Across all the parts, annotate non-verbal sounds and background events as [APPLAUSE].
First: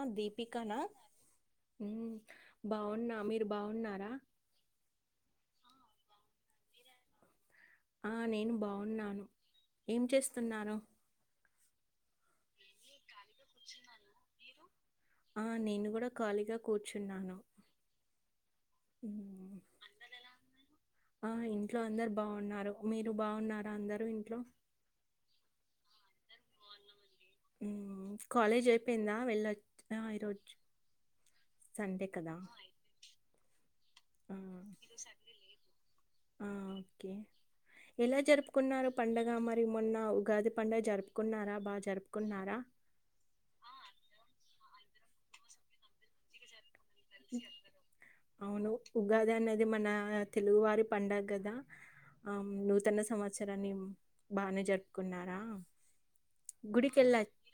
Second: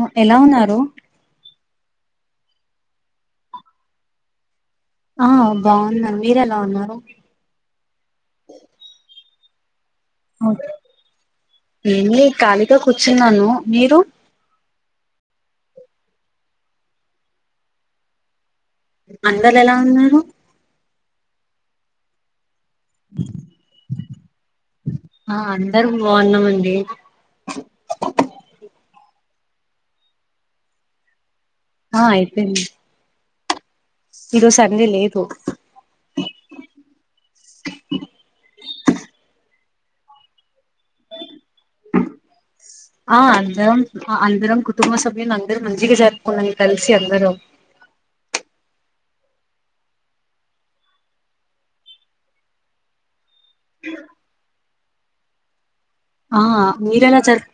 ఆ ఎలా దీపికా ఉన్నారు నా ఉమ్ బాగున్నా మీరు బాగున్నారా ఆ బాగున్నాం మీరు ఎలా ఉన్నారు ఆ నేను బాగున్నాను ఏం చేస్తున్నారు ఊరినే కాలీగా కూర్ చున్నాను మీరు ఆ నేను కూడా ఖాళీగా కూర్చున్నాను ఉమ్ అందరూ ఎలా ఉన్నారు ఆ ఇంట్లో అందరు బాగున్నారు మీరు బాగున్నారా అందరూ ఇంట్లో దరం బాగున్నామండి కాలేజ్ చెప్పిందా వెళ్ళొచ్చ ఆ ఇరోజు ఆ సండే కదా అయిపోయింది ఈరోజు సండే లేదు ఆ ఓకే ఎలా జరుపుకున్నారు పండగ మరి మొన్న ఉగాది పండుగ జరుపుకున్నారా బాగా జరుపుకున్నారా ఆ అందరం అందరం కుటుంబ సభ్యులు అందరు మంచిగా జరుపుకు కలిసి అందరం అవును ఉగాది అనేది మన తెలుగువారి పండుగ కదా ఆ నూతన సంవత్సరాన్ని బాగానే జరుపుకున్నారా ఆ హ గుడికి వెళ్ళ మీరెలా జరుప్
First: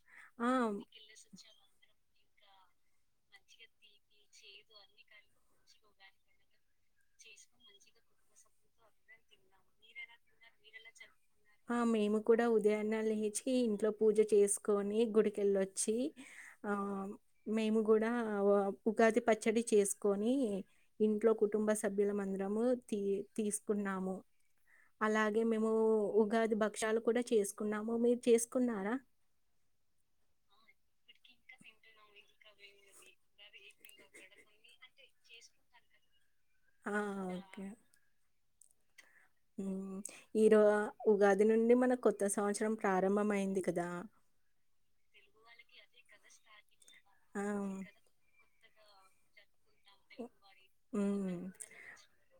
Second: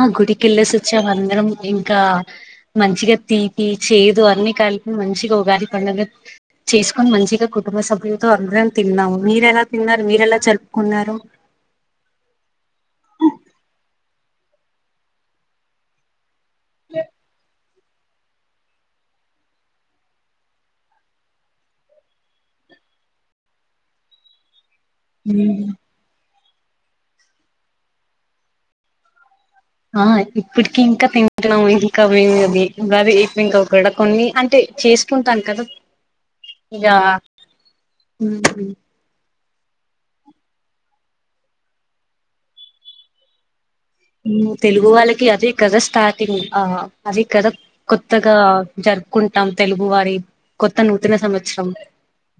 ఆ గుడికి వెళ్ళేసి వచ్చాము అందరం ఇంకా మంచిగా తీపి చేదు అన్ని కలిపి మంచిగా ఉగాది పండుగ చేసుకొని మంచిగా కుటుంబ సభ్యులతో అందరం తిన్నాము మీరెలా తిన్నారు మీరెలా జరుపుకున్నారు ఆ మేము కూడా ఉదయాన్నే లేచి ఇంట్లో పూజ చేసుకొని గుడికెళ్ళొచ్చి మేము కూడా ఉగాది పచ్చడి చేసుకొని ఇంట్లో కుటుంబ సభ్యులం అందరము తీ తీసుకున్నాము అలాగే మేము ఉగాది బక్ష్యాలు కూడా చేసుకున్నాము మీరు చేసుకున్నారా ఆ ఇప్పటికి ఇంకా తింటున్నాం ఇంకా మేం అది ఉగాది అయిపోయినంక కూడా కొన్ని అంటే చేసుకుంటాం కదా ఆ! ఇగా మ్ హ్ ఈ రో ఉగాది నుండి మన కొత్త సంవత్సరం ప్రారంభం అయింది తెలుగు వాళ్ళకి అది కదా స్టార్టింగ్ అది ఆ! కదా కొత్తగా జరుపుకుంటాం తెలుగు వారి కొత్త ఉ నూతన సంవత్సరం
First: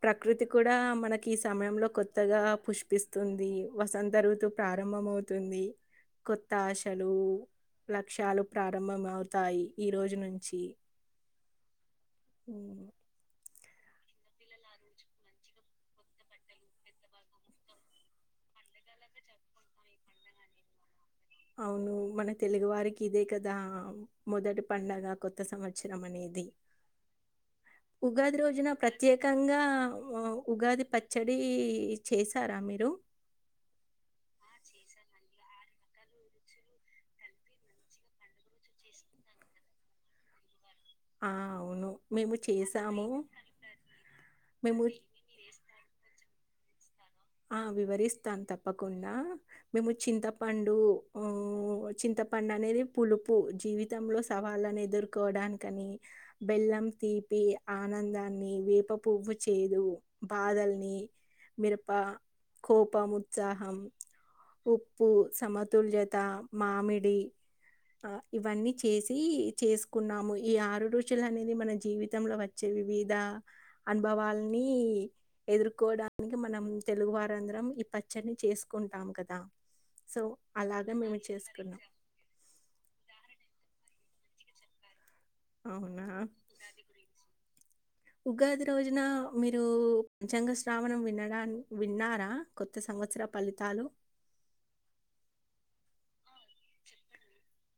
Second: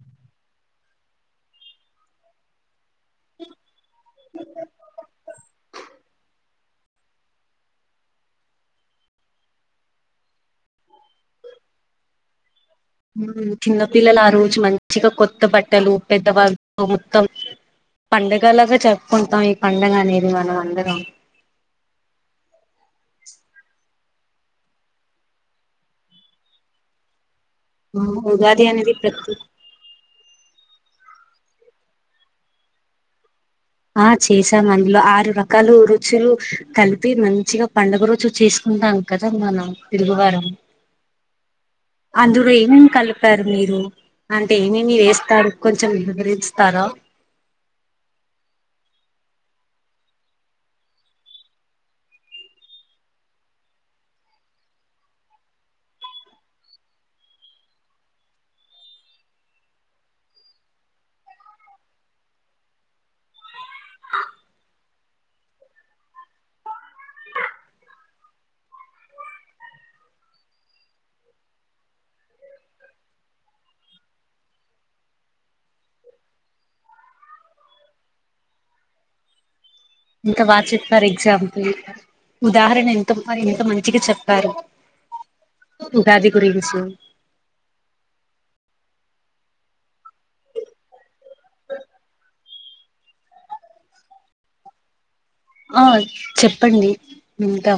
ప్రకృతి కూడా మనకి ఈ సమయంలో కొత్తగా పుష్ప పిస్తుంది వసంత ఋతువు ప్రారంభం అవుతుంది కొ త్తాశలు లక్ష్యాలు ప్రారంభమవుతాయి ఈ రోజు నుంచి ఉ చిన్నపిల్లలు ఆ రోజు మంచిగా కొత్త బట్టలు పెద్దవాళ్ళతో మొత్తం పండగలాగా జరుపుకుంటాం ఈ పండగ అనేది మనం అందరం అవును మన తెలుగువారికి ఇదే కదా మొదటి పండగ కొత్త సంవత్సరం అనేది ఉగాది రోజున అనేది ప్రతి ప్రత్యేకంగా ఉగాది పచ్చడి చేసారా మీరు ఆ చేసాం అందులో ఆరు రక కాలు రుచులు కలిపి మంచిగా పండుగ రోజు చేసుకుంటాం కదా మనం తెలుగువారం ఆ, అవును మేము అందులో ఏమేమ్ చేసాము కలిపారు మీరు అంటే మేము ఏమేమి వేస్తారు కొంచెం వివ తారా ఆ వివరిస్తాను తప్పకుండా మేము చింతపండు ఉ చింతపండు అనేది పులుపు జీవితంలో సవాళ్ళను ఎదుర్కోవడానికని బెల్లం తీపి ఆనందాన్ని వేప పువ్వు చేదు బాధల్ని మిరప కోపం ఉత్సాహం ఉప్పు సమతుల్యత మామిడి ఆ ఇవన్నీ చేసి చేసుకున్నాము ఈ ఆరు ఋచుల అనేది మన జీవితంలో వచ్చే వివిధ అనుభవల్ని ఎదుర్కోడానికి మనం తెలుగువారందరం ఈ పచ్చని చేసుకుంటాం కదా సో, ఇంత బచ్యత అలాగా ఫర్ మేము ఎగ్జాంపుల్ చేసుకున్నాం. ఉదాహరణ ఎంత ఎంత మంచిగా చెప్ బారు అవునా ఉగాది రోజున మీరు పంచాంగ శ్రావణం వినడా విన్నారా కొత్త సంవత్సర ఫలితాలు ఆన్ చెప్పండి ఇంకా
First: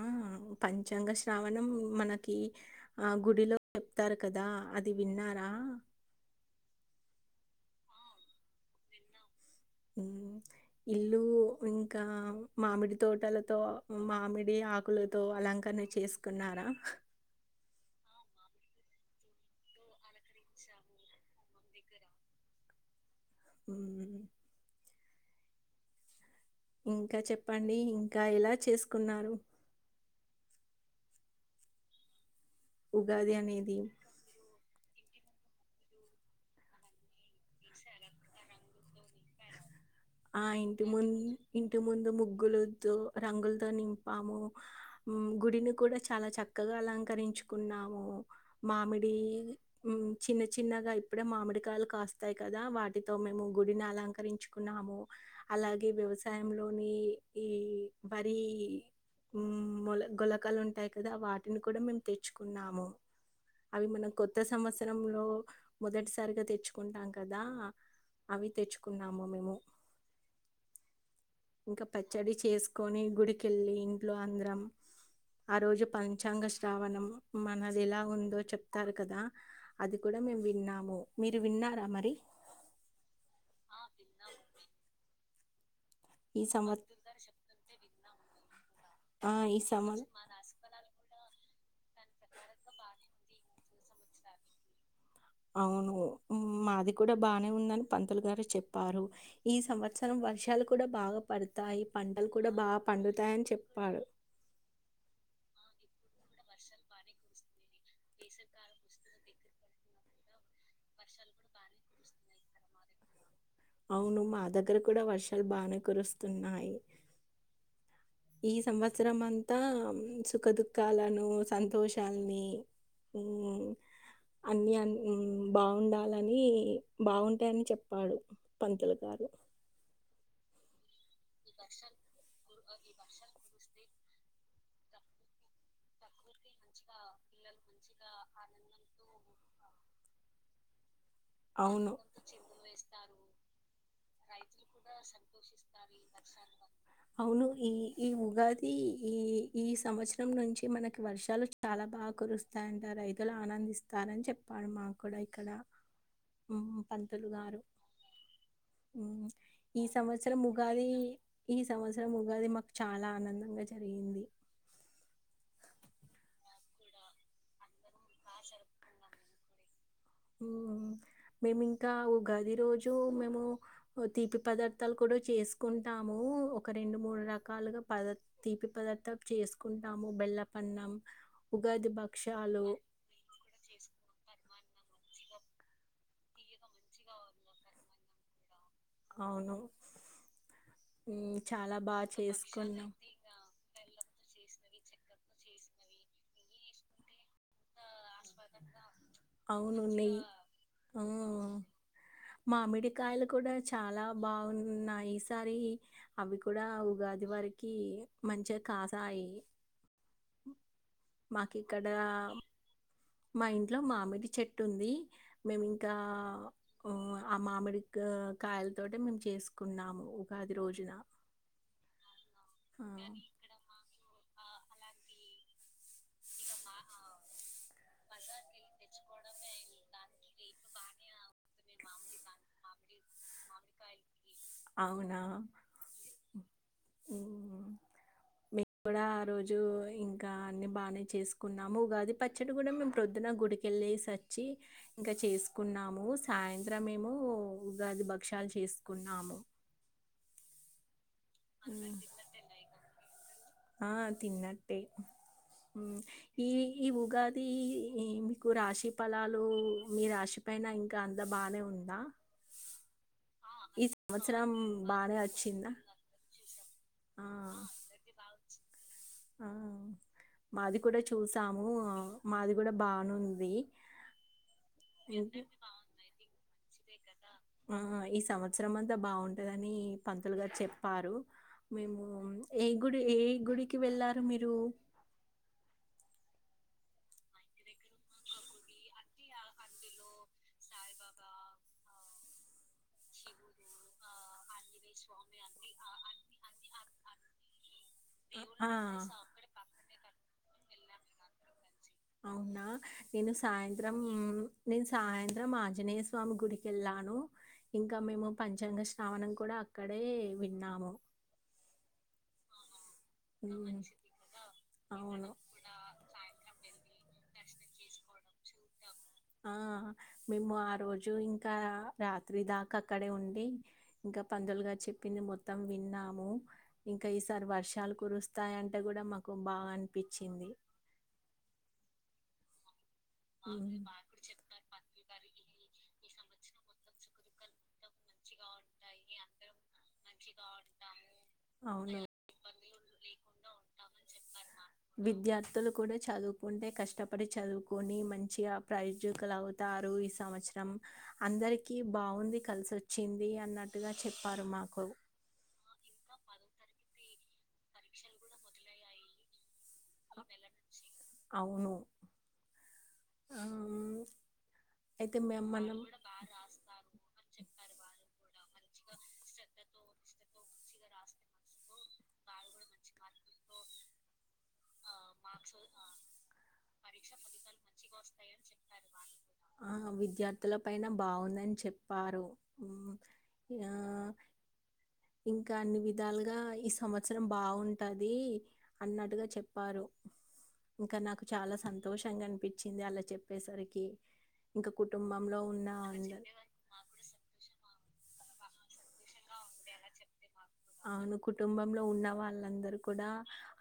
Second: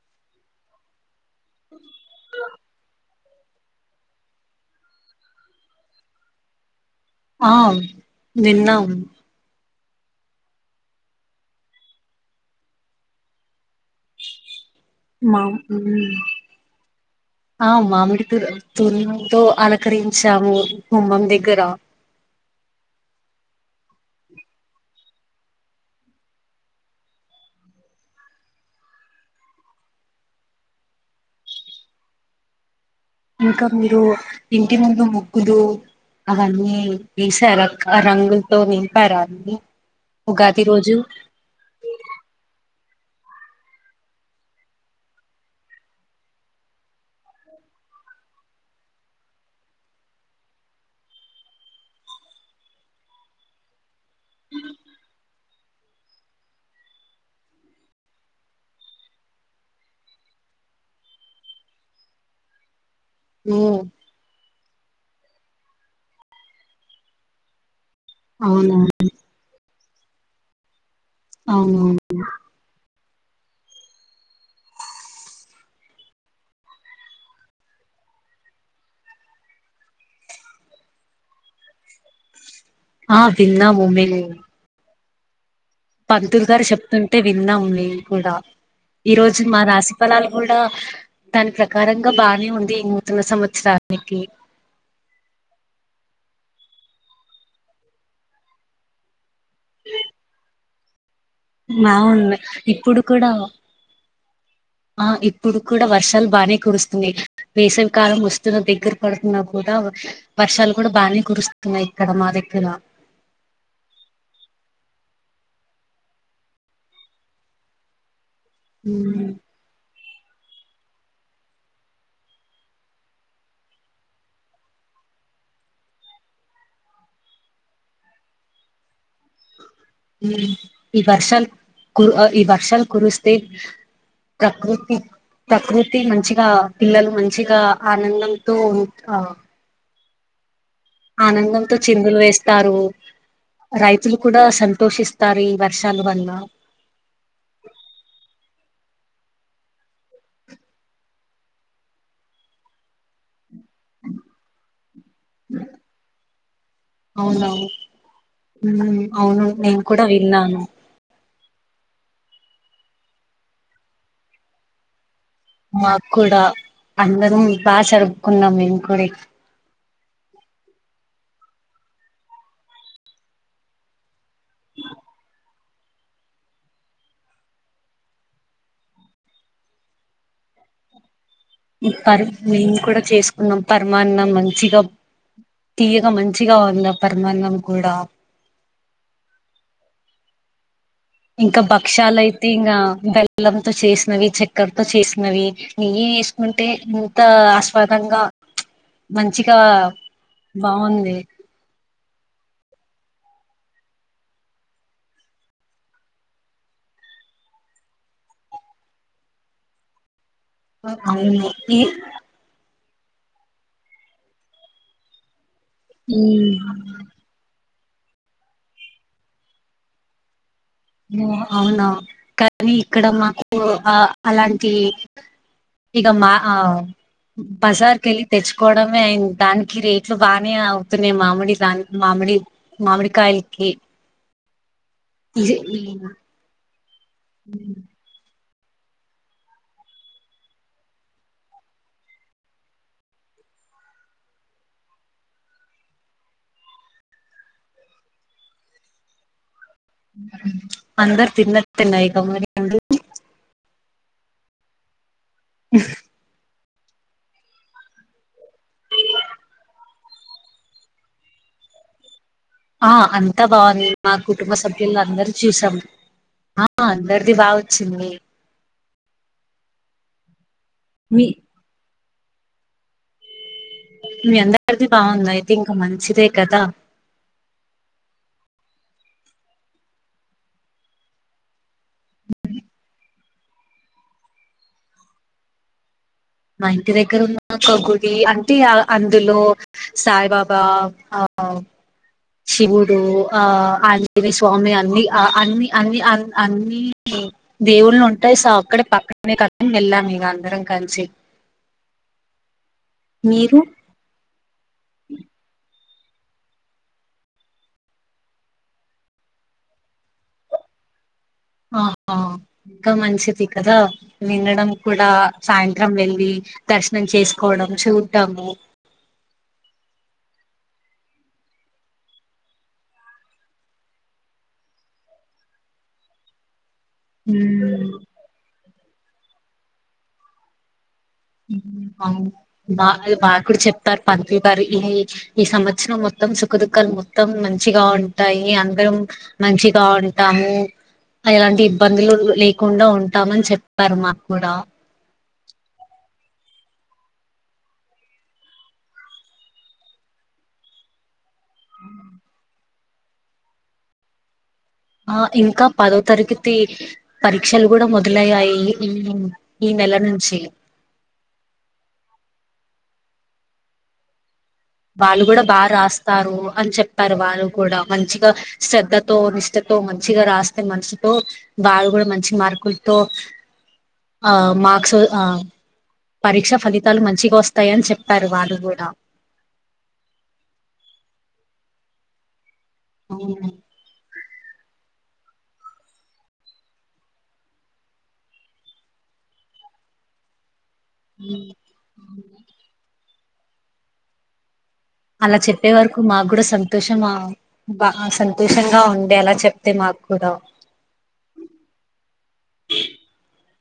ఆ పంచాంగ శ్రావణం మనకి ఆ గుడిలో చెప్తారు కదా అది విన్నారా ఆ నిన్న ఉను ఇల్లు ఇంకా మామిడి తోటలతో మామిడి ఆకు హక్కులతో మా అలంకరణ ఉమ్, చేసుకున్నారా ఆ మామిడి తూరు తూరు ఆలకరి చ్చము కుుమ్మం గ్రా ఉ ఇంకా చెప్పండి ఇంకా ఇలా చేసుకున్నారు ఉగాది ఇంకా అనేది? మీరు ఇకా ఇంటి ముందు ముగ్గులు అవన్నీ వేసారు రంగులతో వింపారు అన్ని ఆ ఉగాది ఇంటి రోజు ముందు ఇంటి ముందు ముగ్గులు రంగులతో నింపాము గుడిని కూడా చాలా చక్కగా అలంకరించుకున్నాము మామిడి చిన్న చిన్నగా ఇప్పుడే మామిడికాయలు కాస్తాయి కదా వాటితో మేము గుడిని అలంక రించుకున్నాము అలాగే వ్యవసాయంలోని ఈ వరి మొల గొలకాలు ఉంటాయి కదా వాటిని కూడా మేము తెచ్చుకున్నాము ఉమ్ అవి మన కొత్త సమస్య లో మొదటిసారిగా తెచ్చుకుంటాం కదా అవి అవునా తెచ్చుకున్నాము మేము ఇంకా అవును పచ్చడి చేసుకొని గుడికెళ్ళి ఇంట్లో అందరం ఆ రోజు పంచాంగ శ్రావణం మనది ఎలా ఉందో చెప్తారు కదా అది కూడా మేము విన్నాము మీరు విన్నారా మరి ఆ విన్నా మమన్ ఈ పంతులు గారు సంవత్ చెప్తుంటే విన్నాం కూడాడా ఈ ఆ రోజు మా సంవ రాశి ఫలాలు కూడా దాని ప్రకారంగా బానే ఉంది నూతన సంవత్సరానికి అవును మాది కూడా బానే ఉందని పంతులు గారు చెప్పారు ఈ సంవత్సరం వర్షాలకు కూడా బాగా పడతాయి పంటలు బావున్నాయి కూడా బాగా ఇప్పుడు కూడా పండుతాయని చెప్పారు ఇప్పుడుకూడ వర్ష లు బానే కురుస్తుంది వేసవికాలం వస్తున్న దగ్గర పడుతున్న కూడా వర్షాలు కూడా బాగనే కురుస్తున్నాయి ఇక్కడ మా దగ్గర అవును మా దగ్గర కూడా వర్షాలు బానే కురుస్తున్నాయి ఈ సంవత్సరం ఉమ్, అంతా సుఖ దుఃఖాలను సంతోషాలిని అన్నీ బాగుండాలని బాగుంటాయ్ అని చెప్పాడు పంతులు గారు ఉ ఈ వర్షాలు కురు ఈ వర్షాలు కురుస్తే ప్రకృతి ప్రకృతి మంచిగా పిల్లలు మంచిగా ఆనందంతో ఉ ఆ ఆనందంతో అవును. చిందులు వేస్తారు రైతులు కూడా సంతోషిస్తారు ఈ వర్షాల వల్ల అవును. ఈ ఈ ఉగాది ఈ ఈ సంవత్సరం నుంచి మనకి వర్షాలు చాలా బాగా కురుస్తాయంట రైతులు ఆనందిస్త ఇస్తారని చెప్పాడు మా కూడా ఇక్కడ మ్ పంతులు గారు అవునవును ఉమ్, హ్మ్. అవును నేను ఈ కూడా సంవత్సరం విన్నాను ఉగాది ఈ సంవత్సరం ఉగాది మాకు చాలా ఆనందంగా జరిగింది మాకు కూడా అందరం బాగా జరుపుకున్నాం మేము కూడా మేము ఇంకా ఉగాది రోజు మేము తీపి పదార్థాలు కూడా చేసు కుంటాము ఒక రెండు మూడు రకాలుగా పద తీపి పదార్థం చేసుకుంటాము బెల్లపన్నం ఉగాది పర్ భక్షాలు మేము కూడా చేసుకున్నాం పర్మాన్నం మంచిగా తీయక మంచిగా ఉంది పర్మాన్నం కూడా అవును హ్మ్. ఇంకా చాలా బా భక్షాలయితే ఇంకా చేసుకున్నాం. బెల్లంతో చేసినవి చెక్క అక్కర్తో చేసినవి నెయ్యే చేేసుకుంటే ఎంత ఆస్వాదంగా మంచిగా అవునున్నాయి ఆ బాగుంది మామిడి కాయలు కూడా చాలా బాగున్నాయి ఈ సారి అవి కూడా ఉగాది వరకి మంచిగా కాసాయి అవును ఈ మాకిక్కడ మా ఇంట్లో మామిడి చెట్టు ఉంది మేమి ఇంకా ఆ మామిడి కాయల తోటే మేము చేసుకున్నాము ఉగాది రోజున ఓ అవునా కానీ ఆ ఇక్కడ మాకు ఆ అలాంటి ఇక మా బజార్ కెళ్ళి తెచ్చుకోవడమే అయి దానికి రేట్లు బానే అవుతున్నాయి. మామిడి దాని మామిడి మామిడికాయలకి, అవునా ఇహ్ ఈన్ మ్మ్ మ్ మేము కూడా ఆ రోజు ఇంకా అన్ని బాగానే చేసుకున్నాము. ఉగాది పచ్చడి కూడా మేము ప్రొద్దున గుడికెళ్ళేసి వచ్చి ఇంకా చేసుకున్నాము, సాయంత్రం మేము ఉగాది భక్షాలు చేసుకున్నాము. [UNINTELLIGIBLE] తిన్నట్టున్నారు ఇక మరి ఆ తిన్నట్టే మ్మ్ ఈ ఈ ఉగాది ఇం మీకు రాశి ఫలాలు మీ రాశి పైన ఇంకా అంత బానే ఉందా, ఆ అం తా ఈ బాగుంది మా సంవత్సరం కుటుంబ సభ్యులు బానే అందరువి వచ్చిందా? చూసాం ఆ ఆ! అందరిది బా వచ్చింది. ఆ మాది కూడా మీ చూసాము మాది కూడా బానుంది మీ అందరిది బాగుంది ఇంక్ అయితే ఇంకా మంచిదే కదా ఆ ఈ సంవత్సరం అంతా బాగుంటదని పంతులుగారు చెప్పారు, మేము ఏ గుడి ఏ గుడికి వెళ్ళారు మీరు. మా ఇంటి దగ్గర ఉన్న కొగుడి అంటే అందులో సాయిబాబా ఆ శివుడు ఆ అ స్వామి అన్ని ఆ అన్ని అన్ని అ అన్ని దేవుళ్ళు ఉంటాయి సో ఆ! అక్కడ పక్కనే కదం వెళ్ళాం ఇ అందరం కల్సి అవునా నేను సాయంత్రం నేను సాయంత్రం ఆంజనేయ స్వామి గుడికి వెళ్ళాను ఇంకా మేము పంచాంగ శ్రావనం కూడా అక్కడే విన్నాము. ఆహా ఇంకా మంచిది ఉమ్. కదా వినడం కూడా అవును సాయంత్రం వెళ్ళి దర్శ మం చేసుకోవడం చూంటాము ఆ మేము ఆ రోజు ఇంకా రాత్రి దాకా అక్కడే ఉండి ఇంకా పందులుగా చెప్పింది మొత్తం విన్నాము ఇంకా ఈసారి వర్షాలు కురుస్తాయంటే కూడా మాకు బాన్ పచ్చింది బా అది మాక్కూడా ఉమ్. చెప్తారు పంతులు గారు ఈ ఈ సంవత్సరం మొత్ మొత్తం సుఖదుక్కాలు మొత్తం మంచిగా ఉంటాయి అందరం మంచిగా ఉంటాము అ ఎలాంటి అవును ఇబ్బందులు లే తకుండా ఉంటామని చెప్పారు మాకు కూడా విద్యార్థులు కూడా చదువుకుంటే కష్టపడి చదువుకొని మంచిగా ప్రైజకులు అవుతారు ఈ సంవత్సరం అందరికీ బాగుంది కలిసిొచ్చింది అన్నట్టుగా చెప్పారు మాకు ఆ ఇంకా పదో తరఖతి పరీక్షలు కూడా మొదలయ్యాయి మ్ ఈ నెల నుంచి అవును [UNINTELLIGIBLE] అయితే వాళ్ళు కూడా మేము బాగా మనం రాస్తారు అని చెప్పారు వాళ్ళు కూడా మంచిగా శ్రధతో నిష్టతో మంచిగా రాస్తే మనసుతో వాళ్ళు కూడా మంచి మార్కులతో ఆ మార్క్స్ ఆ పరీక్ష ఫలి తల్ మంచి గోస్ త్తయని చెప్పారు వాళ్ళు కూడా ఆ విద్యార్థుల పైన బావుందని చెప్పారు ఉవ్ అవును యా ఇంకా అన్ని విధాలుగా ఈ సంవత్సరం బావుంటాది అన్నట్టుగా చెప్పారు ఇంకా నాకు చాలా సంతోషంగా అనిపి అలా చెప్పేసరికి ఇంకా అలా కుటుంబంలో ఉన్న చెప్పే వరకు అందరు మాకు కూడా సంతోషం ఆ బా సలు తోషంగా ఉండే అలా చెప్తే మాకు కూడా అవును కుటుంబంలో ఉన్న వాళ్ళందరూ కూడా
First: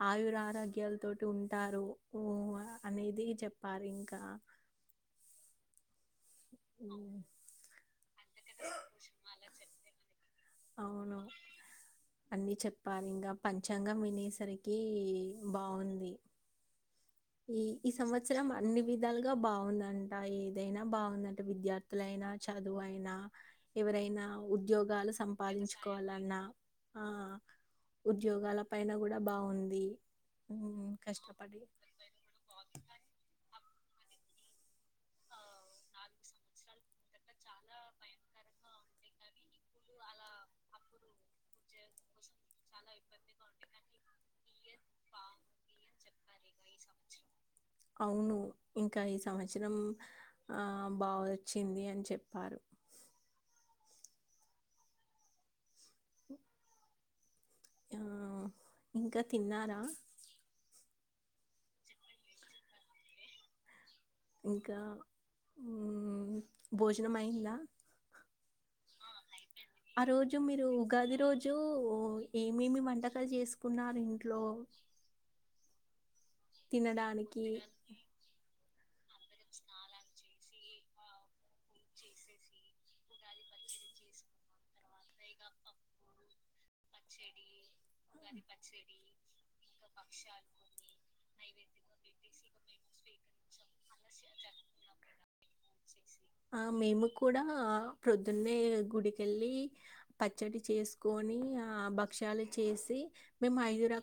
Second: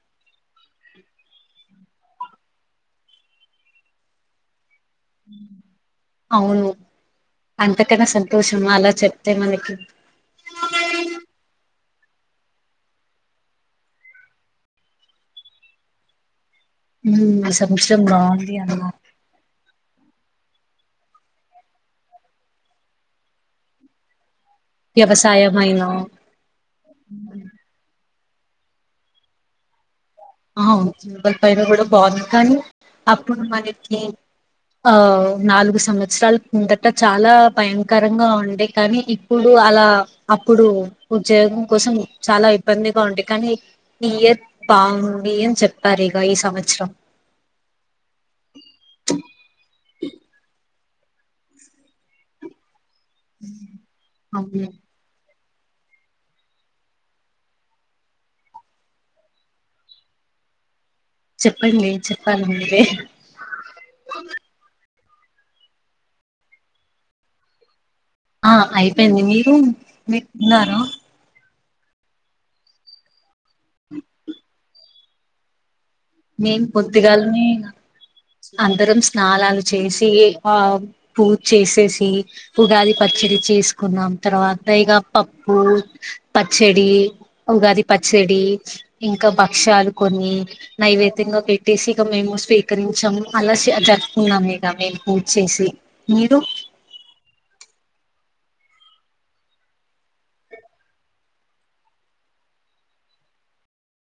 ఆయురారోగ్యాల తోటి ఉంటారు ఉ ఆ అనేది చెప్పారు ఇంకా ఉ అవును హ్మ్. అంతకన్నా సంతోషమా అలా చెప్తే మనకి అన్ని చెప్పాలి ఇంకా పంచాంగం వినేసరికి బావుంది ఉమ్ ఈ ఈ సంవత్సరం బాగుంది అన్ని అన్న విధాలుగా బావుందంట ఈ దైనా బావుందంట విద్యార్థులైనా చదువు అయినా ఎవరైనా ఉద్యోగాలు వ్యవసాయం అయినా సంపాదించుకోవాలన్నా ఆ ఉద్యోగాల పైన కూడా బావుంది అవును [UNINTELLIGIBLE] కూడా బావుంది కానీ అప్పుడు మనకి ఆ నాలుగు సంవత్సరాలు కిందట చాలా భయంకరంగా ఉండే కానీ ఇప్పుడు అలా అప్పుడు ఉద్యోగం కోసం చాలా ఇబ్బందిగా ఉండే కానీ ఈ ఇయర్ బా [UNINTELLIGIBLE] మీ ఏం చెప్పారు ఇగ ఈ సంవచ్రం. అవును ఇంకా ఈ సంవచ్రం ఆ బా వొచ్చింది అని చెప్పారు మ్మ్ అవును ఇంకా తిన్నారా చెప్పండి చెప్పాల మీరే ఉమ్మ్ భోజనమయ్యిందా ఆ అయిపోయింది మీ ఉమ్మ్ మీక్ ఉన్నారా జు ఏమేమి వంటకాలు చేసు పున్నారు ఇంట్లో మేం పొద్దిగాలిని, తినడానికి అందరం స్నాలాలు చేసి ఆ పూ చ్చేసేసి ఉగాది పచ్చడి చేసుకున్నాం తర్వాత ఇగ పప్పు, పచ్చడి ఉగాది పచ్చడి ఇంకా భక్షాలు కొన్ని రితింగా పెట్టేసి ఇక మేము స్వీకరించాము అల్లసి అజర్ర్పుకున్నాము ఇక మేము పూడ్చేసి ఆ మేము కూడా ప్రొద్దున్నే గుడికెళ్ళి పచ్చడి చేసుకొని, ఆ భక్ష్యాలు చేసి మేము ఐదురం